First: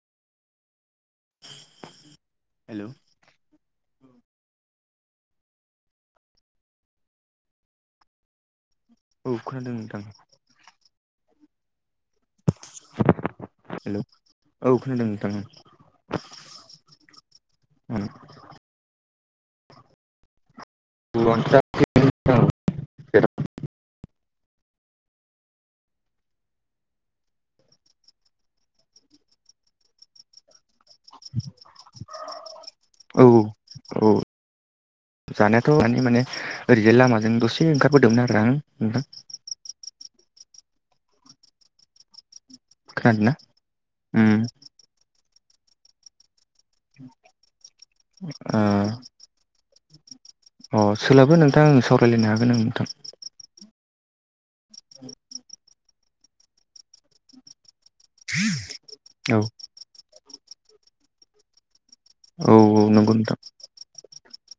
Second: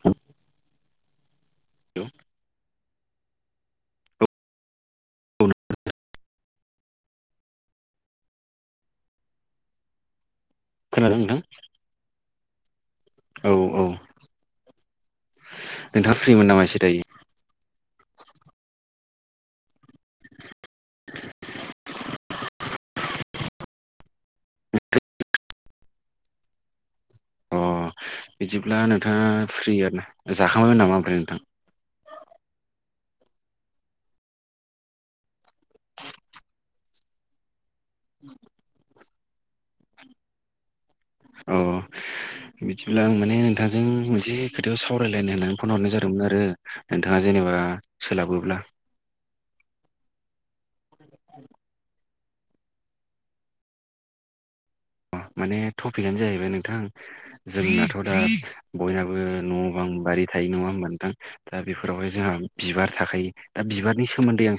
थ हेल' औ खोनादों नोंथां खोनादों नोंथां औ औ हेलौ औ खोनादों नोंथां ओं नोंथाङा फ्रिमोन नामा एसे दायो ओ [inaudible] [unintelligible] अ बिदिब्ला नोंथाङा फ्रि आरोना जाखांबायमोन नामा ओमफ्राय नोंथां? औ औ जानायाथ' माने माने ओरैजाय लामाजों दसे ए ओंखारबोदोंमोन आरो आं नोंथां अ बिदिब्ला आं खोनादोंना माने नोंथांजों उम मोनसे खोथायाव सा सावरायलायनो होननानै फन हरनाय जादोंमोन आरो नोंथांङा जेनेबा सोलाबोब्ला ओ अ सोलाबो नोंथां ओं सावरायलायनो हागोन आं नोंथां माने टपिकआनो जाहैबाय नोंथां जोंनाथ' दा बयनाबो औ न'आव गोबां बारि थायो नङा होनोमबथां दा बेफोरावहाय जोंहा औ औ बिबार नंगौ थाखायो नोंथां दा बिबारनि सोम सोमोन्दै आं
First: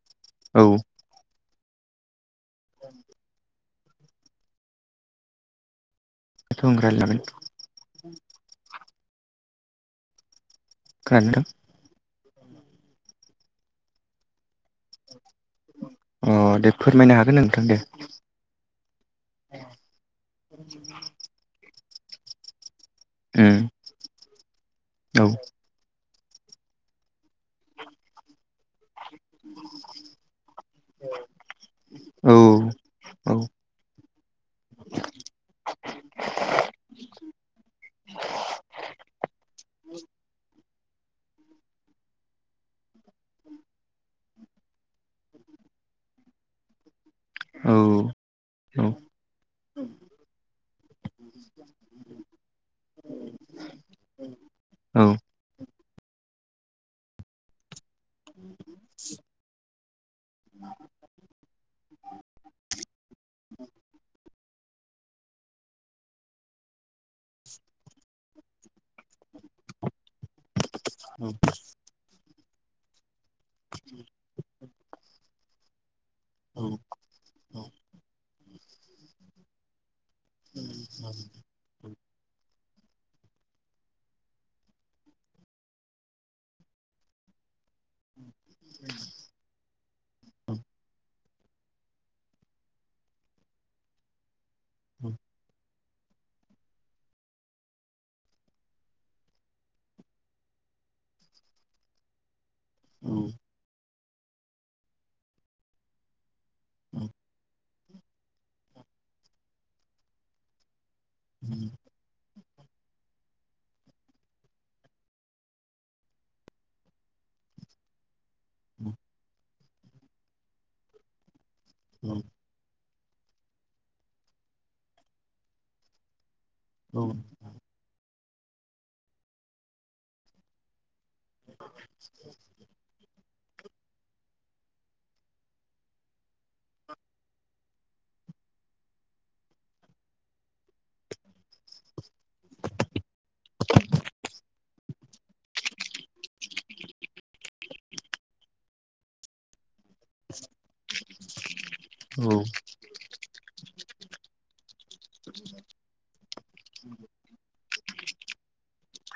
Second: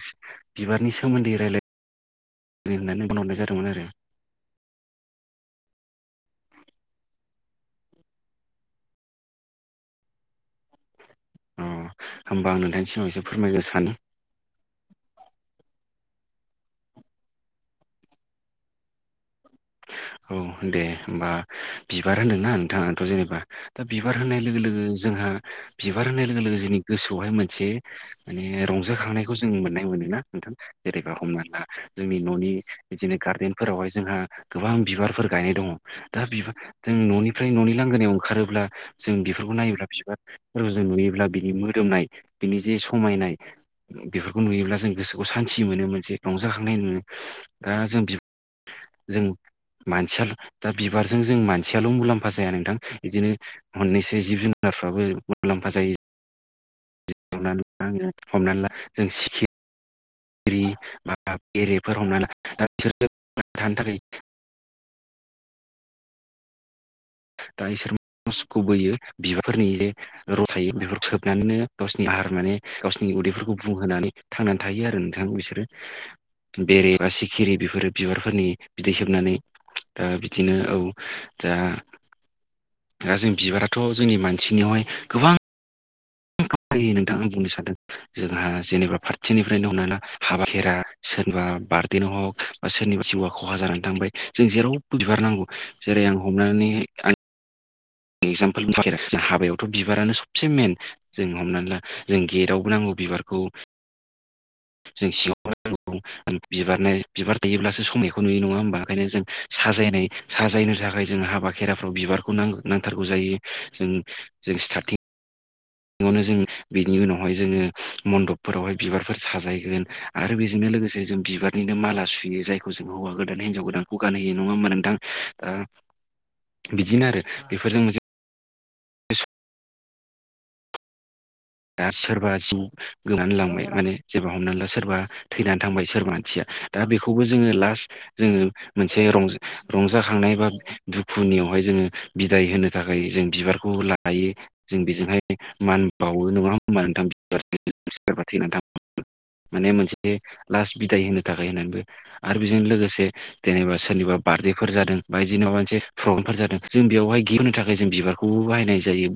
औ बिबारनि सोमोन्दै रायलाय होननानै बुंहरनाय जादोंमोन आरो [unintelligible] खोनादों ना नोंथां अ होमबा आं नोंथांनि सिगाव एसे फोरमायनो सानो अ दे फोरमायनो हागोन नोंथां दे। औ दे होमबा बिबार होनबा नोंथां आंथ' जेनेबा उम दा बिबार होनाय लोगो लोगो औ जोंहा बिबार होनाय लोगो लोगो जोंनि गोसोआवहाय मोनसे माने रंजा खांनायखौ जों मोननाय मोनो ना नोंथां जेरैबा हमना ला जोंनि औ न'नि बिदिनो औ गार्देन फोरावहाय जोंहा गोबां बिबारफोर गायनाय दङ। दा बिबार जों न'निफ्राय न'नि लांगोनायाव ओंखारोब्ला जों बेफोरखौ नायोब्ला बिबार रुजु नुयोब्ला बिनि मोदोमनाय बिनि जे समायनाय बेफोरखौ नुयोब्ला जों गोसोखौ सान्थि मोनो मोनसे रंजाखांनाय नुयो दा औ जों बि औ जों मानसिया दा बिबारजों जों मानसियाल' मुलाम्फा जाया नोंथां बिदिनो मोननैसै जिब जुनारफ्राबो औ मुलाम्फा जायो [unintelligible] हमनानै ला जों सिखि खिरि बा बेरेफोर हमना ला दा बिसोर थानो थाखाय दा इसोर रसखौ बोयो बिबारफोरनि रस थायो बे सोबनानैनो गावसि आहार माने गावसिनि उदैफोरखौ बुंहोनानै थांनानै थायो आरो नोंथां बिसोरो बेरे बा सिखिरि बेफोरो बिबारफोरनि बिदै सोबनानै ओ बिदिनो औ दा दा जों बिबाराथ' जोंनि मानसिनियावहाय गोबां [unintelligible] नोंथां आं बुंनो सान्दों जोंहा जेनेबा पार्टिनिफ्रायनो हमना ला हाबा खेरा सोरनिबा बारदेनो हग बा सोरनिबा जिउआ खहा जानानै थांबाय जों जेराव बो बिबारनांगौ जेरै आं हमनानै आं एक्जामपोल थाखाय जों हाबायावथ' बिबारानो सबसे मेन जों हमनानै ला जों गेटआवबो नांगौ। बिबारखौ जों [unintelligible] बिबारनाय बिबार थायोब्लासो समायखौ नुयो नङा होमबा ओंखायनो जों साजायनाय साजायनो थाखाय जों हाबा खेराफ्राव बिबारखौ नां- नांथारगौ जायो जों जों स्टारटिं ङावनो जोङो बिनि उनावहाय जोङो मन्दपफोरावहाय बिबारफोर साजायगोन। आरो बेजोंनो लोगोसे जों बिबार बिनो माला सुयो जायखौ जों हौवा गोदान हिनजाव गोदानखौ गानहोयो नङा होमबा नोंथां? बिदिनो आरो बेफोरजों मोनसे दा सोरबा जिउ [unintelligible] लांबाय माने जेनेबा हमनानै ला सोरबा थैनानै थांबाय सोरबा मानसिया दा बेखौबो जोङो लास्ट जोङो मोनसे रंज-रंजाखांनाय बा दुखुनियावहाय जोङो बिदाय होनो थाखाय जों बिबारखौ लायो। जों बेजोंहाय मान बाव वो नङा होमबा नोंथां [unintelligible] थैना थाङो माने मोनसे ए लास्ट बिदाय होनो थाखाय होननानैबो औ आरो बेजों लोगोसे जेनेबा सोरनिबा बार्थडेफोर जादों बा इदिनो माबा मोनसे प्रग्रामफोर जादों जों बेयावहाय गिफ्ट होनो था खाय जों बिबारखौबो बाहायनाय जायो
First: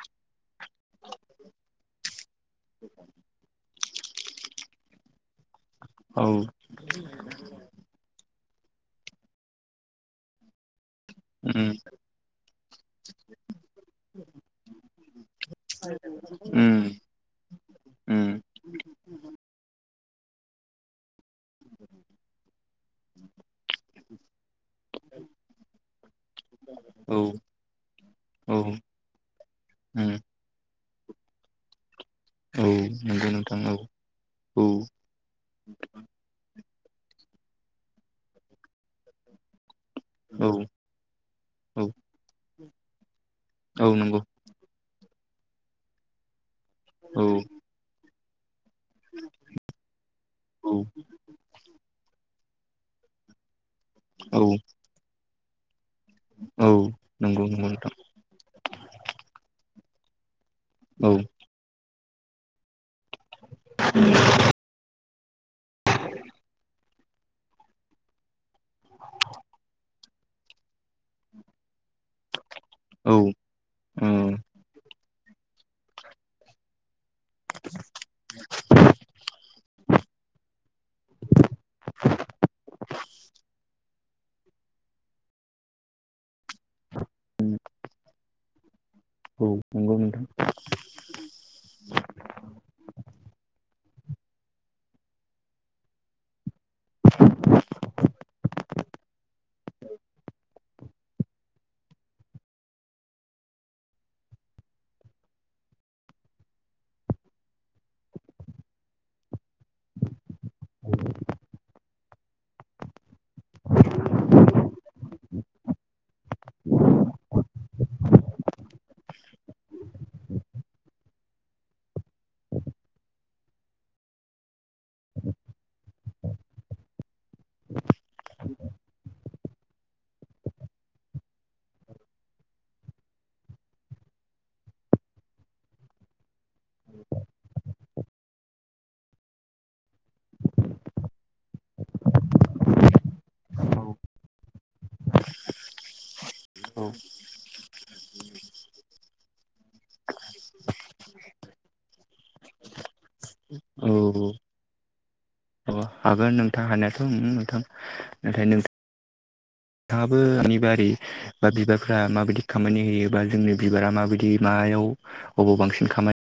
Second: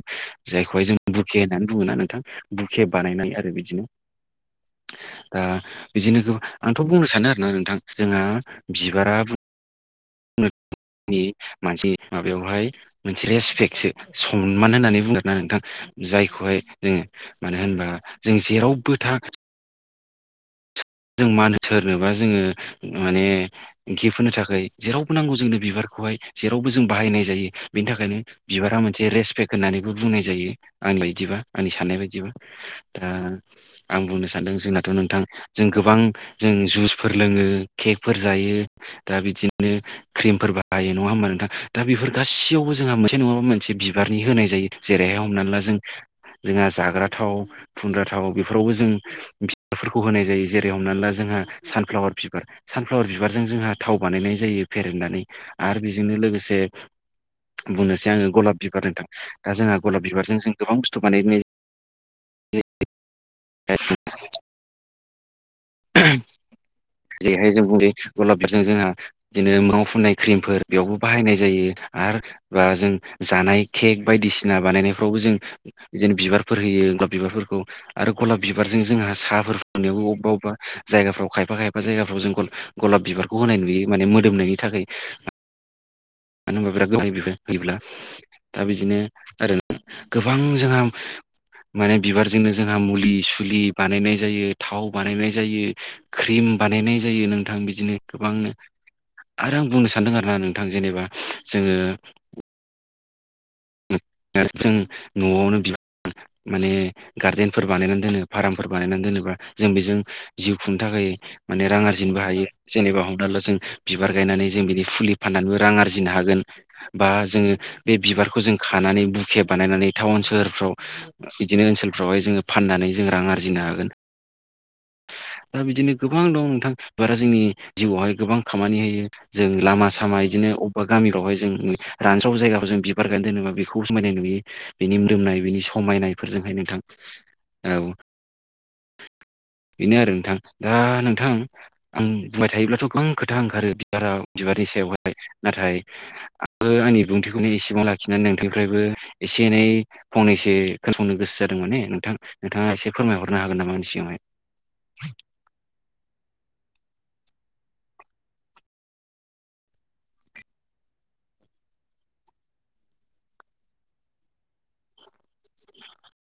जायखौहाय जों बुखे होननानै बुङोना नोंथां बुखे बानायनानै आरो बिदिनो दा बिदिनो औ गोबां आंथ' बुंनो सानो आरोना नोंथां जोंहा बिबारा [unintelligible] उम मानसि माबायावहाय मोनसे रेसपेक्टसो सनमान होननानै बुंगोनना नोंथां जायखौहाय उम जोङो मानो होनबा जों उम जेरावबो थां जों मा होनो सोरनोबा जोङो माने गिफ्ट होनो थाखाय जेरावबो नांगौ जोंनो बिबारखौहाय जेरावबो जों औ बाहायनाय जायो बेनि थाखायनो औ बिबारा मोनसे रेसपेक्ट होननानैबो उम बुंनाय जायो आंनि बायदिबा आंनि साननाय बायदिबा औ दा नंगौ नोंथां औ आं बुंनो सानदों औ जोंनाथ' नोंथां जों गोबां जों जुसफोर लोङो केकफोर जायो दा बिदि नो क्रिमफोर औ बाहायो नङा होमबा नोंथां दा औ बेफोर गासैयावबो जोंहा मोनसे नङाबा मोन से औ बिबारनि नंगौ होनाय जायो जेरैहाय हमनानै ला जों जोंहा जाग्रा औ थाव फुनग्रा थाव बेफोरावबो जों बिबारफोरखौ होनाय जायो जेरै- औ हमनानै ला जोंहा सानफ्लावार बिबार सानफ्लावार बिबारजों जोंहा थाव बानायनाय औ जायो फेरेदनानै आरो बेजोंनो लोगोसे औ नंगौ नंगौ नोंथां बुंनोसै आङो गलाब बिबार नोंथां दा जोंहा गलाब बिबारजों जों गोबां बुस्थु औ बानायनाय [unintelligible] जेरैहाय जों [unintelligible] बिदिनो माव फुननाय क्रिमफोर बेयावबो बाहायनाय जायो आरो बा जों औ जानाय केक औ बायदिसिना बानायनायफ्रावबो जों जेन बिबारफोर होयो बा बिबारफोरखौ आरो गलाब बिबारजों जोंहा साहाफोर फुदुंनायावबो अबा अबा जायगाफ्राव खायफा खायफा जायगाफ्राव जों [unintelligible] गलाब बिबारखौ होनाय नुयो माने मोदोमनायनि थाखाय मानो होनबा बिराद [unintelligible] होयोब्ला दा बिदिनो आरो नंगौ नोंथां गोबां जोंहा माने बिबारजोंनो जोंहा मुलि सुलि बानायनाय जायो थाव बानायनाय जायो क्रिम बानायनाय जायो नोंथां बिदिनो गोबांनो आरो आं बुंनो सानदों आरोना नोंथां जेनेबा जोङो [unintelligible] जों न'आवनो [unintelligible] माने गार्देनफोर बानायनानै दोनो फार्मफोर बानायनानै दोनोबा जों बेजों जिउ खुंनो थाखाय माने रां आरजिनोबो हायो जेनेबा हमना ला जों बिबार गायनानै जों बिनि फुलि फाननानैबो रां आरजिनो हागोन। बा जोङो बे बिबारखौ जों खानानै बुखे बानायनानै टाउन सोहोरफ्राव बिदिनो ओनसोलफ्रावहाय जोङो फाननानै जों रां आरजिनो हागोन दा बिदिनो गोबां दं नोंथां बिबारा जोंनि जिउआवहाय गोबां खामानि होयो। जों लामा सामा इदिनो अबा गामिफ्रावहाय जों रानस्राव जायगाखौ जों बिबार गायना दोनोबा बेखौ समायनाय नुयो बिनि मोदोमनाय बिनि समायनायफोरजोंहाय नोंथां औ बेनो आरो नोंथां दा नोंथां आं बुंबाय थायोब्लाथ' गोबां खोथा ओंखारो औ बिबाराव बिबारनि सायावहाय नाथाय बो औ औ आंनि बुंथिखौनो एसेबां लाखिनानै नोंथांनिफ्रायबो एसे एनै फंनैसे खोनासंनो गोसो जादों माने नोंथां नोंथाङा एसे फोरमायहरनो हागोन नामा आंनि औ सिगांआवहाय [unintelligible] हागोन नोंथां हानायाथ' [unintelligible] नोंथां नाथाय नोंथा थाङाबो बेनि बारै बा बिबारफ्रा माबायदि खामानि होयोबा जोंनि बिबारा माबायदि मायाव अबाव बांसिन खामानि।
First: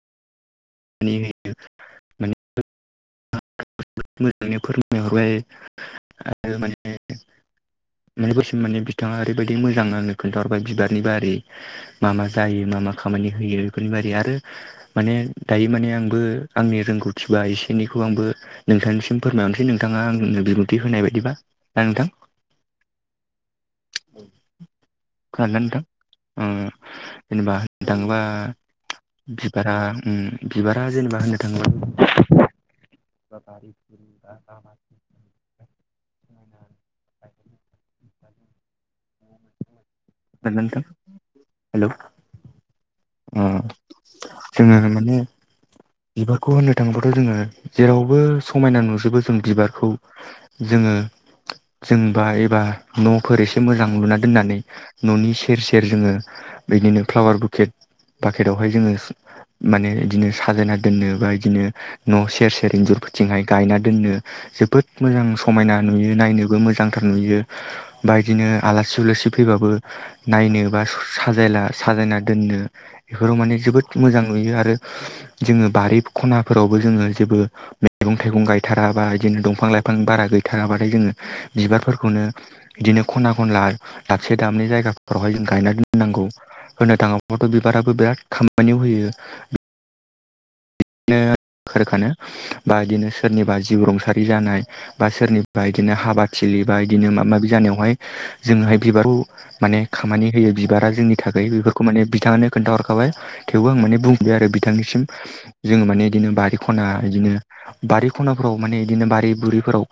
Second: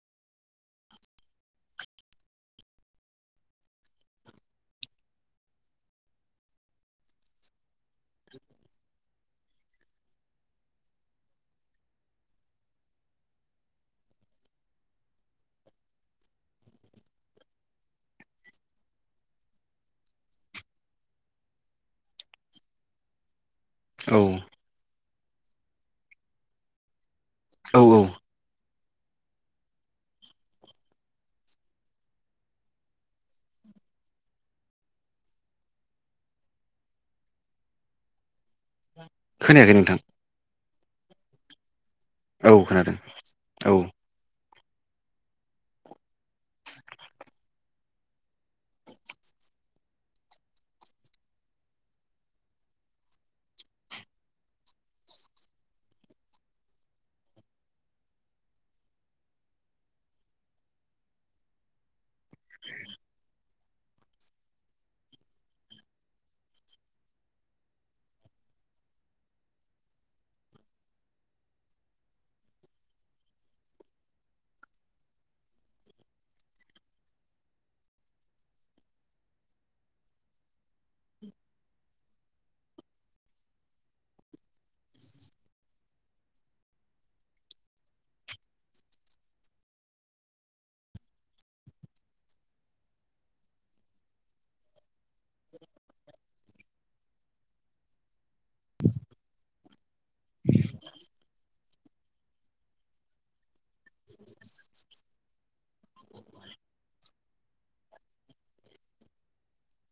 मानि होयो माने मोजाङै फोरमायहरबाय माने बस माने बिथाङा ओरैबायदि मोजां आंनो खोन्थाहरबाय बिबारनि बारि। मा मा जायो मा मा खामानि होयो बेफोरनि बादै आरो माने दायो माने आंबो आंनि रोंगौथि बा एसे एनैखौ आंबो। नोंथांनिसिम फोरमायहरनोसै नोंथाङा आंनो बिबुंथि होनाय बायदिबा ना नोंथां। औ खोनादोंना नोंथां ओं जेनेबा औ औ थाङोबा। बिबारा उम बिबारा जेनेबा होननो थाङोब्ला। [unintelligible] खोनायाखै नोंथां। नादोंना नोंथां। औ खोनादों अ औ जोङो माने। बिबारखौ होननो थाङोबाथ जोङो जेरावबो समायना नुजोबो जों बिबारखौ। जोङो जोंबा एबा नफोर एसे मोजां लुना दोननानै ननि सेर सेर जोङो। बिदिनो फ्लावार बुकेट बाकेटावहाय जोङो माने इदिनो साजायना। दोननो बा बिदिनो न सेर सेर इन्जुरफोरथिंहाय गायना दोननो। जोबोद मोजां समायना नुयो नायनोबो मोजांथार नुयो। बा इदिनो आलासि उलासि फैबाबो। नायनो बा साजायला साजायना दोननो। बेफोराव माने जोबोद मोजां नुयो आरो जोङो बारि खनाफोरावबो जोङो जेबो। मैगं -थाइगं गायथाराबा इदिनो दंफां लाइफां बारा गैथाराबाथाय जोङो बिबारफोरखौनो। बिदिनो खना - खनला दाबसे दाबनै जायगाफोरावहाय जों गायना दोननांगौ। होनो थाङोब्लाथ बिबाराबो बिराद खामानियाव होयो। बिदिनो खखानो बा बिदिनो सोरनिबा जिउ रुंसारि जानाय। बा सोरनिबा बिदिनो हाबाथिलि बा बिदिनो माबा माबि जानायावहाय जोङोहाय बिबारखौ। माने खामानि होयो बिबारा जोंनि थाखाय बेफोरखौ माने बिथाङानो खोन्थाहरखाबाय। थेवबो आं माने बुंफैयो आरो बिथांनिसिम जोङो माने बिदिनो बारि खना बिदिनो। बारि खनाफोराव माने बिदिनो बारि बुरिफोराव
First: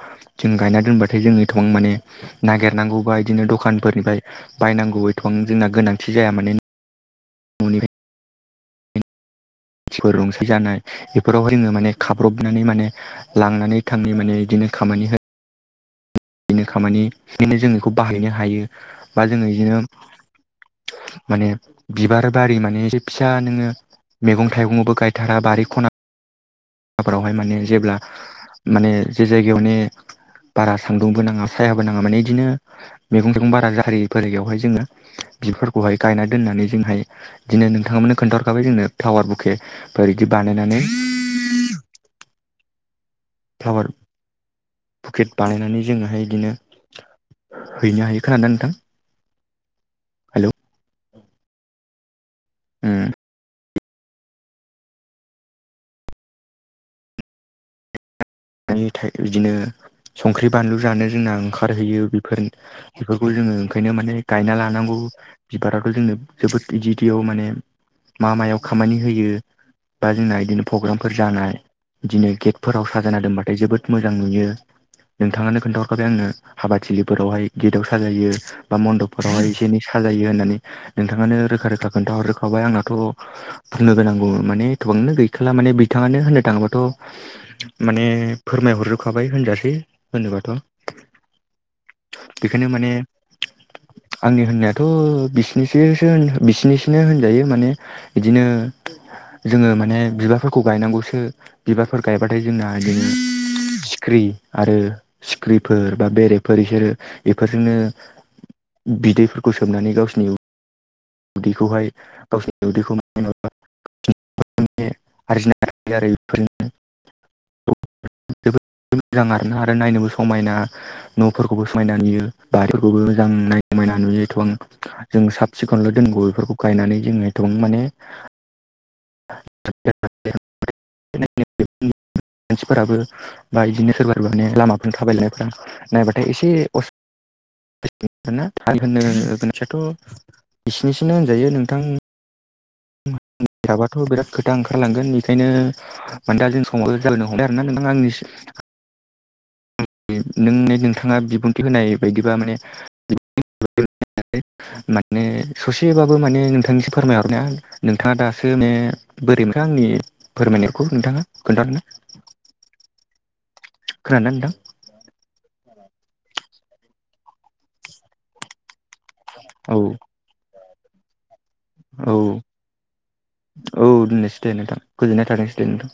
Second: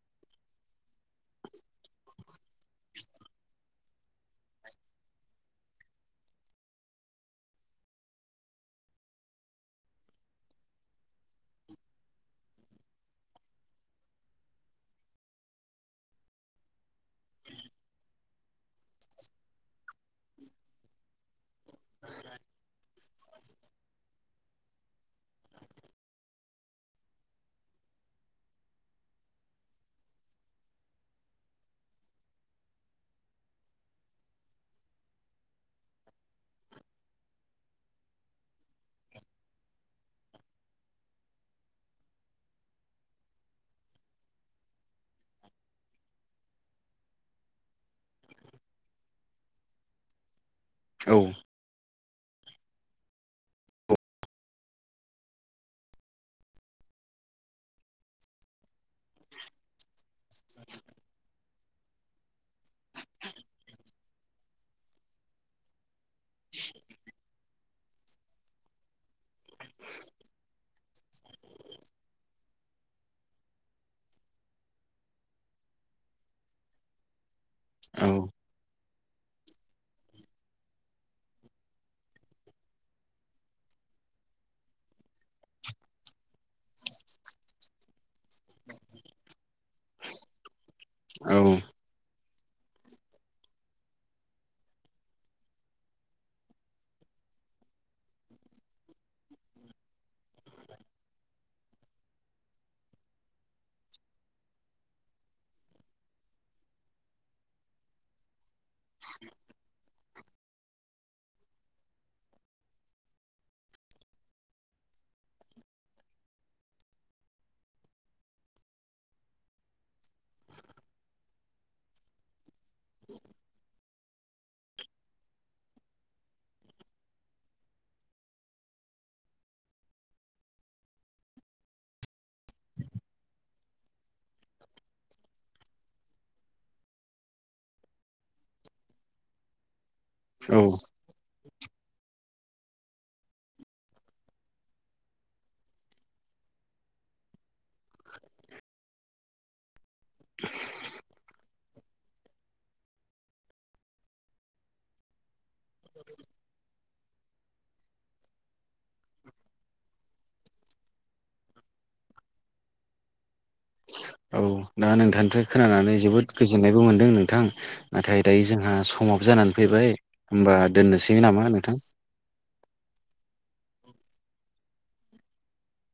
जों गायना दोनबाथाय जोंनि एथबां माने नागिरनांगौबा बिदिनो दखानफोरनिफ्राय बायनांगौ बेथ' जोंना गोनांथि जाया माने मानसिफोर रुंसाय जानाय बेफोराव जोङो माने खाब्रबनानै माने लांनानै थांनि माने बिदिनो खामानि हो बिदिनो खामानि बिदिनो जों बेखौ बाहायनो हायो बा जोङो इदिनो माने बिबार बारि माने एसे फिसा नोङो। मैगं थाइगंबो गायथारा बारि खना फोरावहाय माने जेब्ला माने जे जायगायावनो बारा सान्दुंबो नाङा सायाबो नाङा माने बिदिनो। मैगं थाइगं बारा जारि बयावहाय जोङो बिफोरखौहाय गायना दोननानै जोंहाय। बिदिनो नोंथांमोननो खोन्थाहरखाबाय जोंनो पावार बुकेफोर बिदि बानायनानै। फ्लावार पकेट बानायनानै जोङोहाय बिदिनो। हैनो हायो खोनादों ना नोंथां। हेलौ औ उम आनि थाय बिदिनो संख्रि बानलु जानो जोंना ओंखारहैयो बेफोर बेफोरखौ जोङो ओंखायनो माने गायना लानांगौ। बिबाराथ जोंनो जोबोद इदि इदियाव माने मा मायाव खामानि होयो। बा जोंना बिदिनो प्रग्रामफोर जानाय बिदिनो गेटफोराव सा जाना दोनबाथाय जोबोद मोजां नुयो नोंथाङानो खोन्थाहरखाबाय आंनो हाबाथिलिफोरावहाय गेटाव औ साजायो बा मनडब फोरावहाय एसे एनै साजायो होननानै नोंथाङानो रोखा रोखा खोन्थाहरोखाबाय आंनाथ' बुंनो गोनांगौ माने थबांनो गैखाला माने बिथाङानो होननो थाङोबाथ' माने फोरमायहरजोबखाबाय होनजासै होनोबाथ' औ बेखायनो माने आंनि होननायाथ' बिसिनिसोसो होन होन बिसिरनिसोनो होनजायो माने बिदिनो जोङो माने बिबारफोरखौ गायनांगौसो बिबारफोर गायबाथाय जोंना सिख्रि आरो सिख्रिफोर बा बेरेगफोर बिसोरो एफोरजोंनो बिदैफोरखौ सोमनानै गावसिनि उ दैखौहाय गावसिनि उदैखौ माने जेनेबा [unintelligible] माने आरजिनाय हायो आरो बेफोरनो [inaudible] जोबोद मोजां आरोना आरो नायनोबो समायना न'फोरखौबो समायना नुयो। बारिखौबो मोजां नायायना मोना नुयोथ' आं जों साबसि खौनल' दोनगौ बेफोरखौ गायनानै जोङ थ माने [unintelligible] मानसिफोराबो बा बिदिनो सोरबा माने लामाफोरनि थाबायनायफोरा नायबाथाय एसे अस थाल होनो गोनांथियाथ' औ बिसिनि सिनो होनजायो नोंथां थाबाथ' बिराद खोथा ओंखारलांगोन बेखायनो मान दा जों समाबो जालायनो हमबाय आरो ना नोंथां आंनिसिम [inaudible] [unintelligible] नों नोंथाङा बिबुंथि होनाय बायदिबा माने [unintelligible] माने ससेबाबो माने नोंथांनिसो फोरमायहरनाया नोंथाङा दासो माने बोरै मोनखो आंनि फोरमायनायखौ नोंथाङा खोनथागोनना? खोनादोंना औ नोंथां दा नोंथांनिफ्राय खोनानानै जोबोद गोजोननायबो मोनदों नोंथां नाथाय दायो जोंहा समाबो जानानै औ फैबाय होमबा दोननोसै नामा नोंथां? औ औ दोननोसै दे नोंथां गोजोननाय थानोसै दे नोंथां।